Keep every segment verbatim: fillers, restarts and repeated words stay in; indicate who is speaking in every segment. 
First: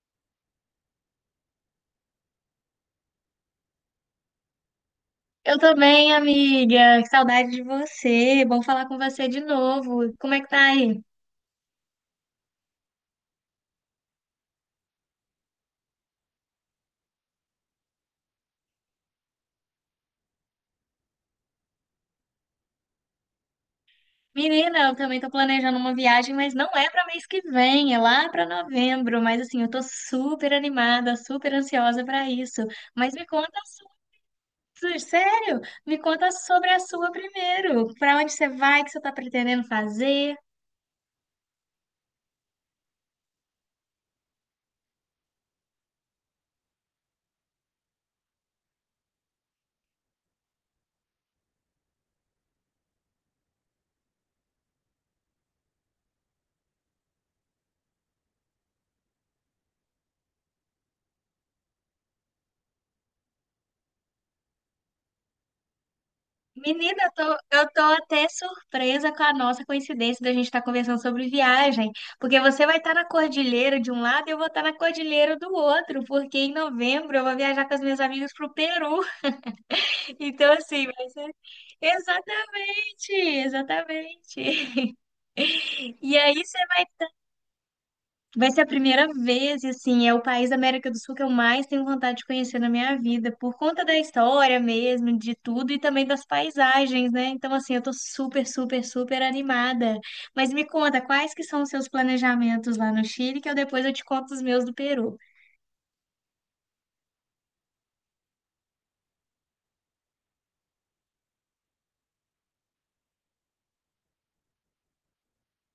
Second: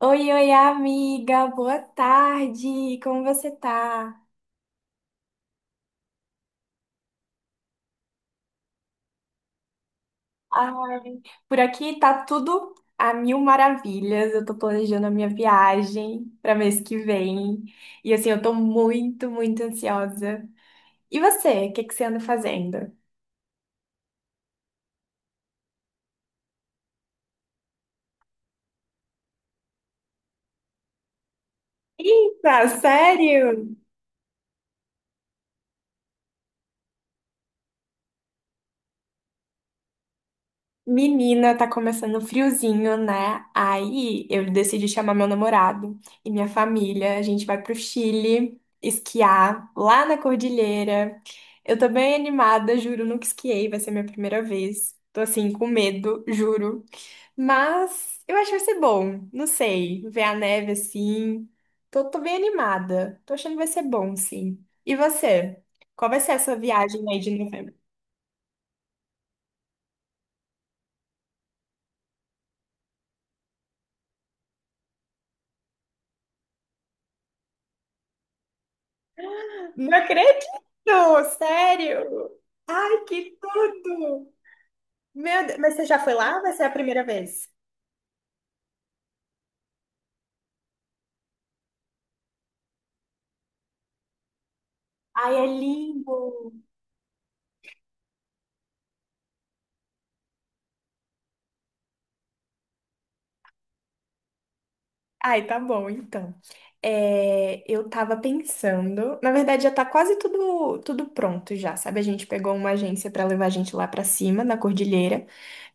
Speaker 1: Oi, oi, amiga, boa tarde, como você tá?
Speaker 2: Eu tô bem, amiga. Que saudade de você. Bom falar com você de novo. Como é que tá
Speaker 1: Ai,
Speaker 2: aí?
Speaker 1: por aqui tá tudo a mil maravilhas. Eu tô planejando a minha viagem para mês que vem e assim, eu tô muito, muito ansiosa. E você, o que que você anda fazendo?
Speaker 2: Menina, eu também tô planejando uma viagem, mas não é pra mês que vem, é lá pra novembro. Mas assim, eu tô super animada, super ansiosa pra isso.
Speaker 1: Eita,
Speaker 2: Mas me conta,
Speaker 1: sério?
Speaker 2: su- su- sério, me conta sobre a sua primeiro. Pra onde você vai, o que você tá pretendendo fazer?
Speaker 1: Menina, tá começando o friozinho, né? Aí eu decidi chamar meu namorado e minha família. A gente vai pro Chile esquiar lá na cordilheira. Eu tô bem animada, juro, nunca esquiei, vai ser minha primeira vez. Tô assim, com medo, juro. Mas eu acho que vai ser bom, não sei, ver a neve assim. Tô, tô bem animada, tô achando que vai ser bom, sim. E você? Qual vai ser a sua
Speaker 2: Menina,
Speaker 1: viagem
Speaker 2: eu
Speaker 1: aí de
Speaker 2: tô, eu
Speaker 1: novembro?
Speaker 2: tô até surpresa com a nossa coincidência da gente estar conversando sobre viagem, porque você vai estar na cordilheira de um lado e eu vou estar na cordilheira do outro, porque em novembro eu vou viajar com as minhas amigas pro Peru.
Speaker 1: Não acredito,
Speaker 2: Então, assim, vai ser
Speaker 1: sério. Ai,
Speaker 2: exatamente,
Speaker 1: que tudo.
Speaker 2: exatamente.
Speaker 1: Meu Deus, mas você já foi
Speaker 2: E aí,
Speaker 1: lá ou vai ser a primeira vez?
Speaker 2: vai ser a primeira vez, e assim, é o país da América do Sul que eu mais tenho vontade de conhecer na minha vida, por conta da história mesmo,
Speaker 1: Ai,
Speaker 2: de
Speaker 1: é
Speaker 2: tudo e também
Speaker 1: lindo.
Speaker 2: das paisagens, né? Então, assim, eu tô super, super, super animada. Mas me conta, quais que são os seus planejamentos lá no Chile, que eu depois eu te conto os meus do Peru.
Speaker 1: Ai, tá bom, então. É, eu tava pensando, na verdade já tá quase tudo tudo pronto já, sabe? A gente pegou uma agência pra levar a gente lá pra cima, na cordilheira.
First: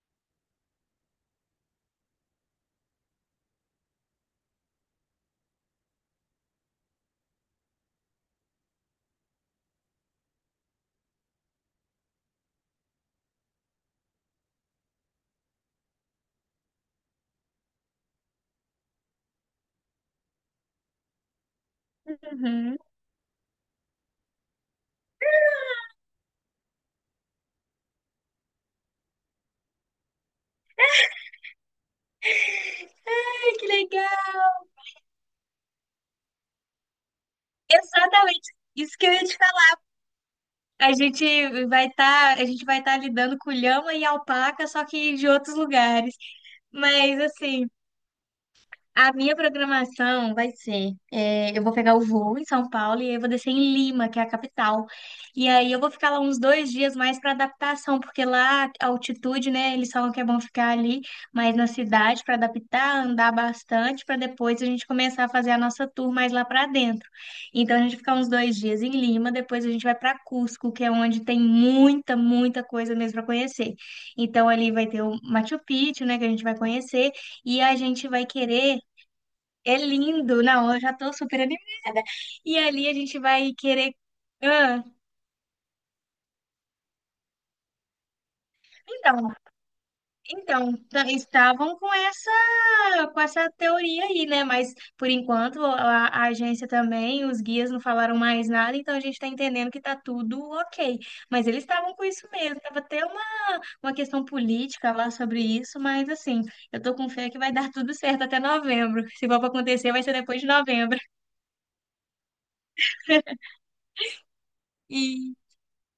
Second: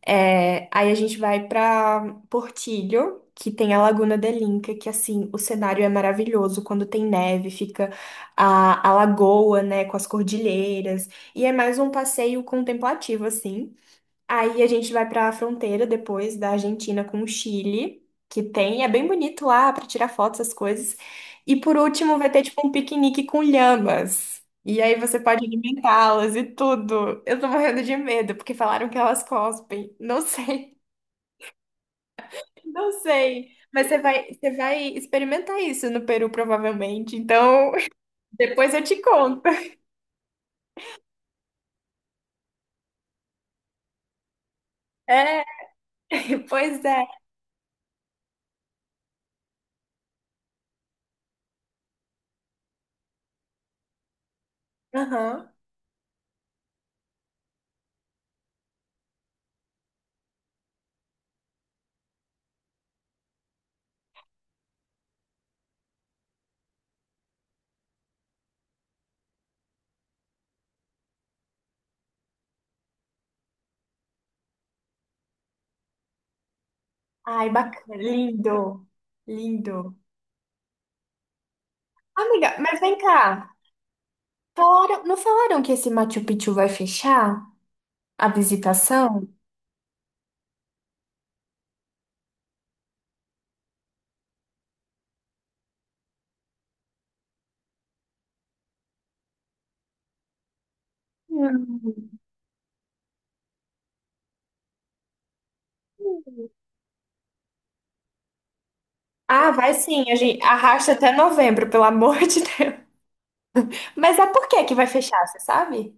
Speaker 1: É, aí a gente vai pra Portillo, que tem a Laguna de Linca, que assim, o cenário é maravilhoso. Quando tem neve, fica a, a lagoa, né, com as cordilheiras. E é mais um passeio contemplativo, assim. Aí a gente vai para a fronteira depois da Argentina com o Chile, que tem, é bem bonito lá para tirar fotos, essas coisas. E por último vai ter tipo um
Speaker 2: Uhum.
Speaker 1: piquenique com lhamas. E aí você pode alimentá-las e tudo. Eu tô morrendo de medo porque falaram que elas cospem. Não sei, não sei.
Speaker 2: Ai, que
Speaker 1: Mas você vai,
Speaker 2: legal!
Speaker 1: você vai experimentar isso no Peru provavelmente. Então,
Speaker 2: Exatamente
Speaker 1: depois eu
Speaker 2: isso
Speaker 1: te
Speaker 2: que eu ia te
Speaker 1: conto.
Speaker 2: falar. A gente vai estar, a gente vai estar lidando com lhama e alpaca, só que de
Speaker 1: É,
Speaker 2: outros lugares.
Speaker 1: pois é.
Speaker 2: Mas assim, a minha programação vai ser, é, eu vou pegar o voo em São Paulo e aí eu vou descer em Lima, que é a capital. E
Speaker 1: Aham.
Speaker 2: aí eu vou ficar lá uns dois dias mais para adaptação, porque lá a altitude, né? Eles falam que é bom ficar ali, mas na cidade para adaptar, andar bastante, para depois a gente começar a fazer a nossa tour mais lá para dentro. Então a gente fica uns dois dias em Lima, depois a gente vai para Cusco, que é onde tem muita, muita coisa mesmo para conhecer. Então ali vai ter o Machu Picchu, né? Que a gente vai conhecer
Speaker 1: Ai,
Speaker 2: e a
Speaker 1: bacana,
Speaker 2: gente vai querer
Speaker 1: lindo.
Speaker 2: é
Speaker 1: Lindo.
Speaker 2: lindo, não, eu já tô super animada.
Speaker 1: Amiga,
Speaker 2: E
Speaker 1: mas
Speaker 2: ali a
Speaker 1: vem
Speaker 2: gente
Speaker 1: cá.
Speaker 2: vai querer. Ah,
Speaker 1: Fora- não falaram que esse Machu Picchu vai fechar a visitação?
Speaker 2: então, então, t- estavam com essa, com essa teoria aí, né? Mas por enquanto a, a agência também, os guias não falaram mais nada, então a gente tá entendendo que tá tudo ok. Mas eles estavam com
Speaker 1: Hum.
Speaker 2: isso mesmo, tava até uma, uma questão política lá sobre isso, mas assim, eu tô com fé que vai dar tudo certo até novembro. Se for pra
Speaker 1: Ah, vai
Speaker 2: acontecer, vai
Speaker 1: sim,
Speaker 2: ser
Speaker 1: a gente
Speaker 2: depois de
Speaker 1: arrasta
Speaker 2: novembro.
Speaker 1: até novembro, pelo amor de Deus. Mas é por que que vai fechar, você sabe?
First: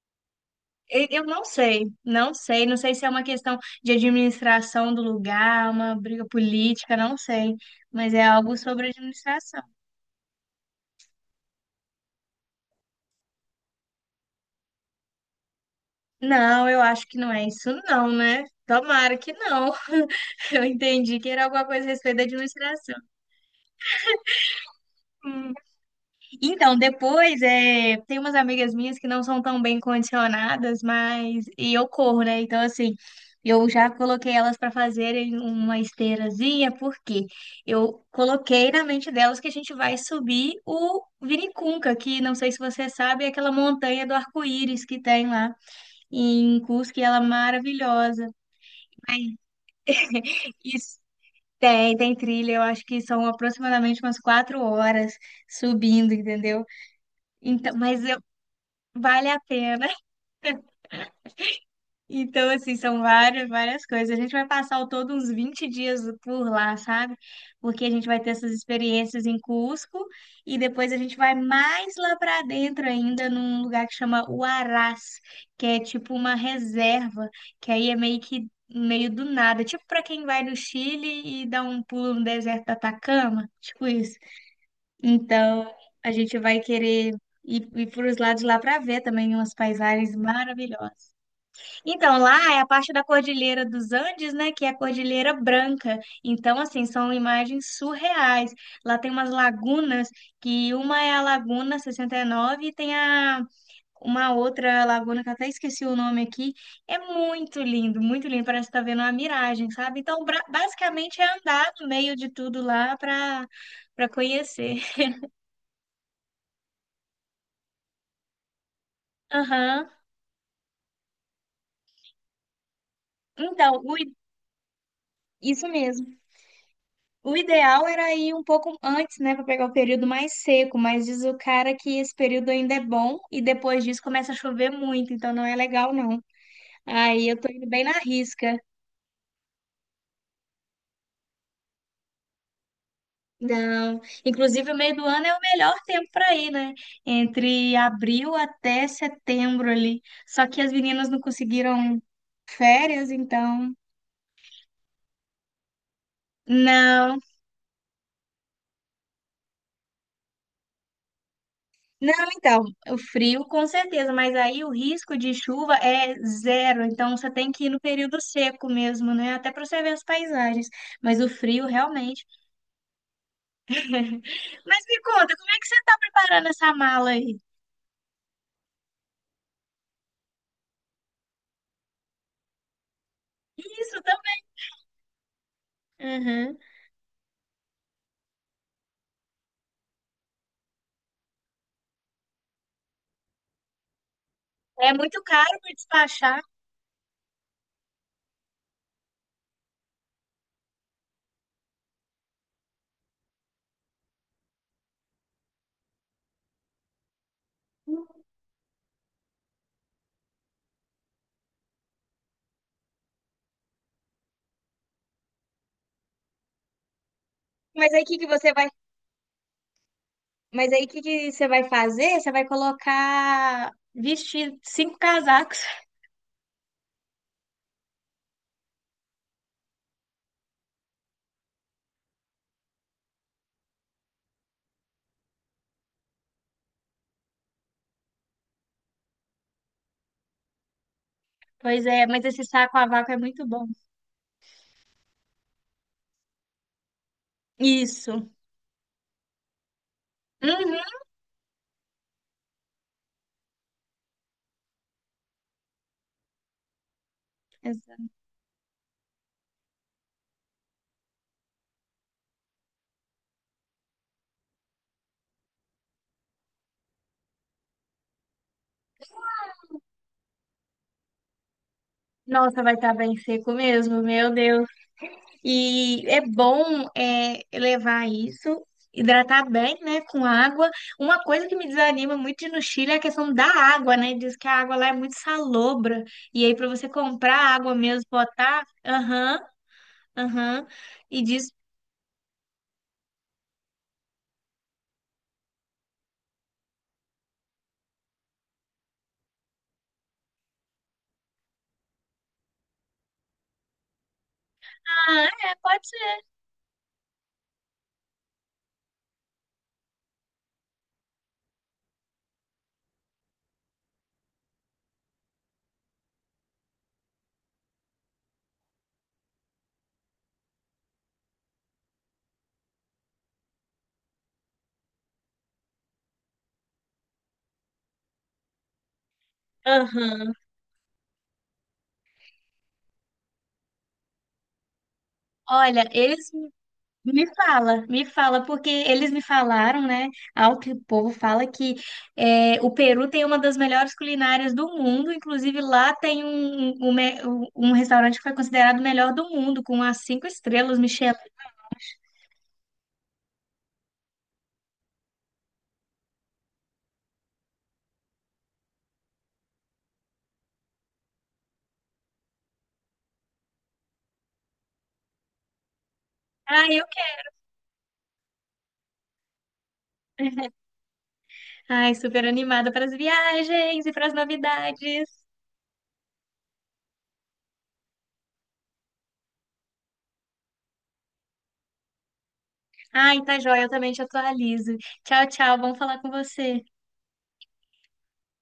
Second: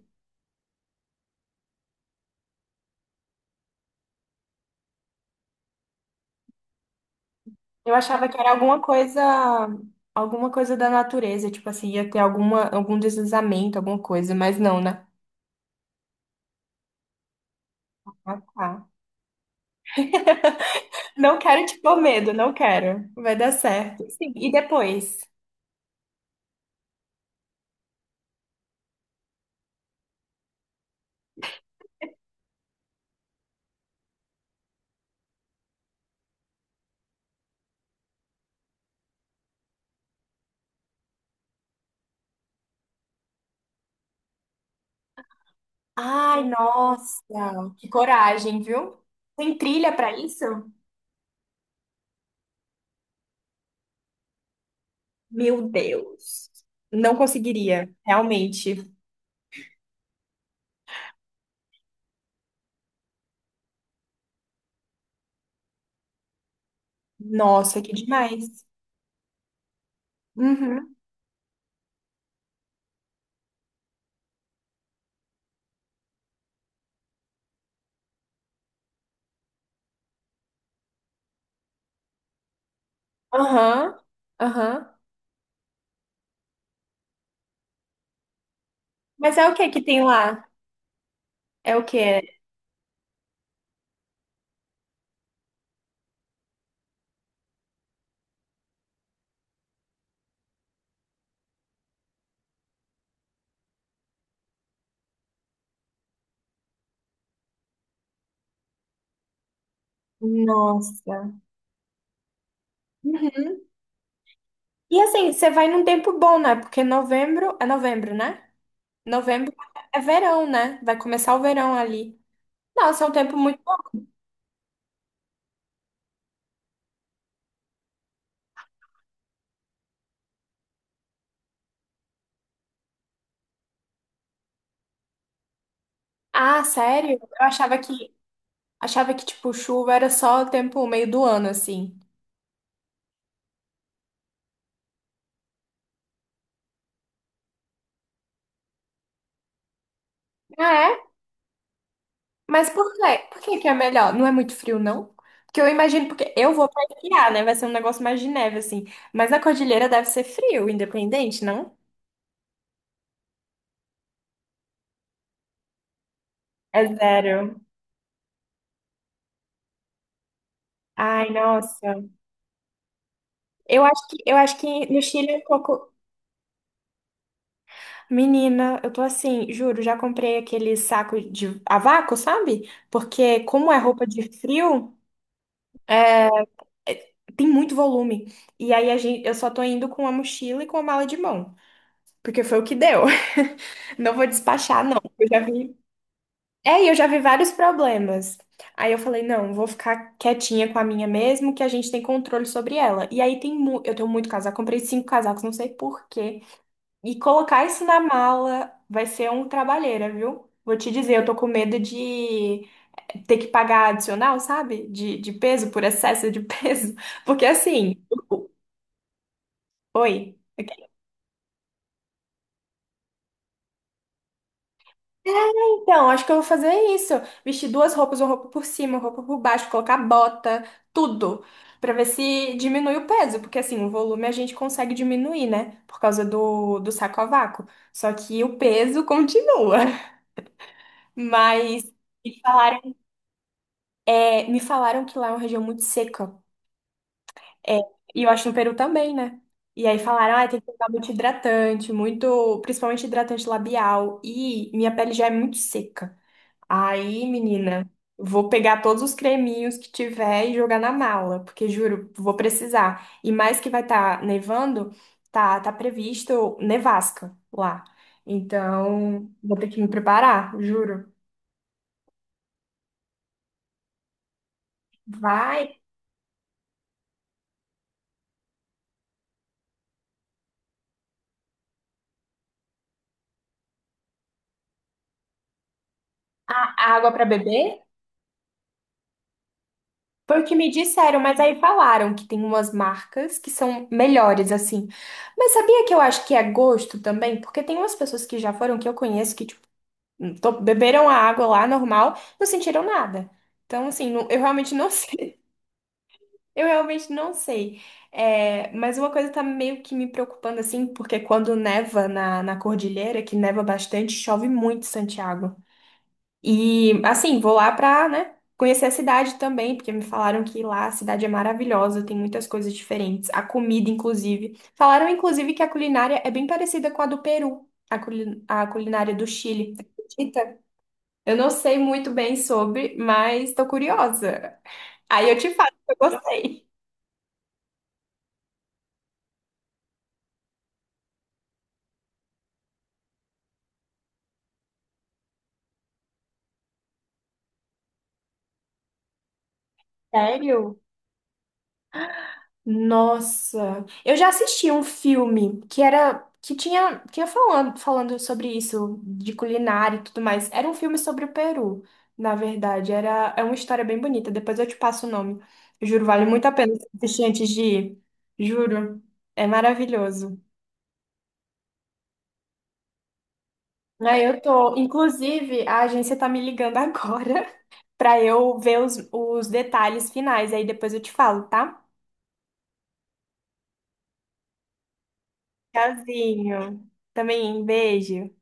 Speaker 2: E- Eu não sei, não sei, não sei se é uma questão de administração do lugar, uma briga política, não sei,
Speaker 1: Eu
Speaker 2: mas é
Speaker 1: achava que era
Speaker 2: algo
Speaker 1: alguma
Speaker 2: sobre
Speaker 1: coisa,
Speaker 2: administração.
Speaker 1: alguma coisa da natureza, tipo assim, ia ter alguma, algum deslizamento, alguma coisa, mas não, né?
Speaker 2: Não, eu acho que não é isso não,
Speaker 1: Ah,
Speaker 2: né?
Speaker 1: tá.
Speaker 2: Tomara que não. Eu entendi que
Speaker 1: Não
Speaker 2: era alguma
Speaker 1: quero te
Speaker 2: coisa a
Speaker 1: pôr
Speaker 2: respeito da
Speaker 1: medo, não
Speaker 2: administração.
Speaker 1: quero. Vai dar certo. Sim, e depois?
Speaker 2: Então, depois, é, tem umas amigas minhas que não são tão bem condicionadas, mas. E eu corro, né? Então, assim, eu já coloquei elas para fazerem uma esteirazinha, porque eu coloquei na mente delas que a gente vai subir o Vinicunca, que não sei se você sabe, é aquela montanha do arco-íris que tem lá
Speaker 1: Ai,
Speaker 2: em Cusco, e ela é
Speaker 1: nossa, que
Speaker 2: maravilhosa.
Speaker 1: coragem, viu?
Speaker 2: Aí,
Speaker 1: Tem trilha pra isso?
Speaker 2: isso. Tem, tem trilha, eu acho que são aproximadamente umas quatro horas
Speaker 1: Meu
Speaker 2: subindo,
Speaker 1: Deus.
Speaker 2: entendeu?
Speaker 1: Não
Speaker 2: Então,
Speaker 1: conseguiria,
Speaker 2: mas
Speaker 1: realmente.
Speaker 2: vale a pena. Então, assim, são várias, várias coisas. A gente vai passar ao todo uns vinte dias por lá, sabe?
Speaker 1: Nossa,
Speaker 2: Porque a
Speaker 1: que
Speaker 2: gente vai ter essas
Speaker 1: demais.
Speaker 2: experiências em Cusco e depois
Speaker 1: Uhum.
Speaker 2: a gente vai mais lá para dentro ainda, num lugar que chama Huaraz, que é tipo uma reserva, que aí é meio que meio do nada, tipo para quem vai no Chile e dá um pulo no deserto do Atacama, tipo
Speaker 1: Aham.
Speaker 2: isso.
Speaker 1: Aham.
Speaker 2: Então, a gente vai querer ir, ir para os lados lá para ver também
Speaker 1: Mas é o
Speaker 2: umas
Speaker 1: que que tem
Speaker 2: paisagens
Speaker 1: lá?
Speaker 2: maravilhosas.
Speaker 1: É o
Speaker 2: Então,
Speaker 1: que?
Speaker 2: lá é a parte da Cordilheira dos Andes, né, que é a Cordilheira Branca. Então, assim, são imagens surreais. Lá tem umas lagunas, que uma é a Laguna sessenta e nove e nove e tem a uma outra laguna que eu até esqueci o nome aqui. É muito lindo, muito lindo, parece que tá vendo uma miragem, sabe? Então, bra- basicamente
Speaker 1: Nossa.
Speaker 2: é andar no meio de tudo lá para
Speaker 1: Uhum.
Speaker 2: para conhecer.
Speaker 1: E assim, você vai num tempo bom, né? Porque novembro é novembro, né? Novembro
Speaker 2: Aham.
Speaker 1: é verão, né? Vai começar o verão ali. Nossa, é um tempo muito bom.
Speaker 2: Então, o- isso mesmo. O ideal era ir um pouco antes, né, para pegar o período mais seco, mas diz o cara que esse período ainda é bom e depois disso começa a chover muito, então não é legal não.
Speaker 1: Ah, sério?
Speaker 2: Aí eu
Speaker 1: Eu
Speaker 2: tô indo
Speaker 1: achava
Speaker 2: bem na
Speaker 1: que
Speaker 2: risca.
Speaker 1: achava que tipo chuva era só o tempo meio do ano assim.
Speaker 2: Não, inclusive o meio do ano é o melhor tempo para ir, né? Entre abril até setembro ali. Só que as
Speaker 1: Ah,
Speaker 2: meninas não conseguiram
Speaker 1: mas por
Speaker 2: férias,
Speaker 1: quê? Por que que é
Speaker 2: então
Speaker 1: melhor? Não é muito frio, não? Porque eu imagino, porque eu vou pra
Speaker 2: não.
Speaker 1: esquiar, né? Vai ser um negócio mais de neve, assim. Mas na cordilheira deve ser frio, independente, não?
Speaker 2: Não, então, o frio com certeza, mas aí o risco de chuva é
Speaker 1: É
Speaker 2: zero, então você
Speaker 1: zero.
Speaker 2: tem que ir no período seco mesmo, né? Até para você ver as paisagens, mas o
Speaker 1: Ai,
Speaker 2: frio
Speaker 1: nossa.
Speaker 2: realmente.
Speaker 1: Eu acho que, eu acho
Speaker 2: Mas
Speaker 1: que no
Speaker 2: me
Speaker 1: Chile
Speaker 2: conta,
Speaker 1: é um
Speaker 2: como é que você
Speaker 1: pouco.
Speaker 2: está preparando essa mala aí?
Speaker 1: Menina, eu tô assim, juro, já comprei aquele saco de a vácuo, sabe? Porque como é
Speaker 2: Isso
Speaker 1: roupa de frio,
Speaker 2: também. Uhum.
Speaker 1: é- tem muito volume. E aí a gente, eu só tô indo com a mochila e com a mala de mão. Porque foi o que deu. Não vou despachar,
Speaker 2: É
Speaker 1: não.
Speaker 2: muito
Speaker 1: Eu já
Speaker 2: caro para
Speaker 1: vi.
Speaker 2: despachar,
Speaker 1: É, e eu já vi vários problemas. Aí eu falei, não, vou ficar quietinha com a minha mesmo, que a gente tem controle sobre ela. E aí tem mu eu tenho muito casaco, comprei cinco casacos, não sei por quê. E colocar isso na mala vai ser um trabalheira, viu? Vou te dizer, eu tô com medo de ter que pagar adicional, sabe? De, de peso, por excesso de peso. Porque
Speaker 2: mas
Speaker 1: assim,
Speaker 2: aí o que que
Speaker 1: o- o-
Speaker 2: você vai,
Speaker 1: oi.
Speaker 2: mas aí o que que você vai fazer? Você vai colocar vestir cinco
Speaker 1: É,
Speaker 2: casacos.
Speaker 1: então, acho que eu vou fazer isso. Vestir duas roupas, uma roupa por cima, uma roupa por baixo, colocar bota, tudo, pra ver se diminui o peso, porque assim, o volume a gente consegue diminuir, né? Por causa do, do saco a vácuo. Só que o peso continua.
Speaker 2: Pois
Speaker 1: Mas
Speaker 2: é, mas
Speaker 1: me
Speaker 2: esse saco a
Speaker 1: falaram,
Speaker 2: vácuo é muito bom.
Speaker 1: é, me falaram que lá é uma região muito seca. É, e eu
Speaker 2: Isso.
Speaker 1: acho no Peru também, né? E aí falaram, ah, tem que
Speaker 2: Uhum.
Speaker 1: usar muito hidratante, muito, principalmente hidratante labial. E minha pele já é muito seca. Aí, menina, vou pegar todos os creminhos que tiver e jogar na mala, porque juro, vou precisar. E mais que vai estar nevando, tá, tá previsto nevasca lá. Então, vou ter que me preparar, juro.
Speaker 2: Nossa, vai estar bem seco mesmo, meu Deus.
Speaker 1: Vai
Speaker 2: E é bom é, levar isso, hidratar bem, né, com água. Uma coisa que me desanima muito de ir no Chile é a questão da água, né? Diz que a água lá é muito salobra. E aí, para você
Speaker 1: a água para
Speaker 2: comprar água
Speaker 1: beber?
Speaker 2: mesmo, botar, aham,
Speaker 1: Foi o que
Speaker 2: aham.
Speaker 1: me disseram,
Speaker 2: E
Speaker 1: mas
Speaker 2: diz,
Speaker 1: aí falaram que tem umas marcas que são melhores assim. Mas sabia que eu acho que é gosto também? Porque tem umas pessoas que já foram que eu conheço que to- beberam a água lá normal, não sentiram nada. Então, assim, não, eu realmente não
Speaker 2: ah,
Speaker 1: sei.
Speaker 2: é, pode ser.
Speaker 1: Eu realmente não sei. É, mas uma coisa tá meio que me preocupando, assim, porque quando neva na, na cordilheira, que neva bastante, chove muito em Santiago. E, assim, vou lá pra, né, conhecer a cidade também, porque me falaram que lá a cidade é maravilhosa, tem muitas coisas diferentes. A comida, inclusive. Falaram, inclusive, que a culinária é bem parecida com a do Peru, a, culi- a culinária do Chile.
Speaker 2: Aham.
Speaker 1: Acredita? Eu não sei muito bem sobre, mas tô curiosa. Aí eu te falo
Speaker 2: Olha,
Speaker 1: se eu
Speaker 2: eles
Speaker 1: gostei.
Speaker 2: me fala, me fala, porque eles me falaram, né? Ao que o povo fala que é, o Peru tem uma das melhores culinárias do mundo, inclusive lá tem um, um, um me- um um restaurante que foi considerado o melhor do mundo, com as cinco estrelas,
Speaker 1: Sério?
Speaker 2: Michelin.
Speaker 1: Nossa, eu já assisti um filme que era que tinha que ia falando falando sobre isso de culinária e tudo mais. Era um filme sobre o Peru, na verdade. Era É uma história bem bonita. Depois eu te passo o nome. Juro, vale muito a
Speaker 2: Ai,
Speaker 1: pena
Speaker 2: eu quero.
Speaker 1: assistir antes de ir. Juro, é maravilhoso.
Speaker 2: Ai, super animada para as viagens e para as
Speaker 1: Aí eu tô,
Speaker 2: novidades.
Speaker 1: inclusive, a agência tá me ligando agora, pra eu ver os, os detalhes finais. Aí depois eu te falo, tá?
Speaker 2: Ai, tá joia, eu também te atualizo. Tchau, tchau, vamos falar com você.
Speaker 1: Tchauzinho. Também, beijo.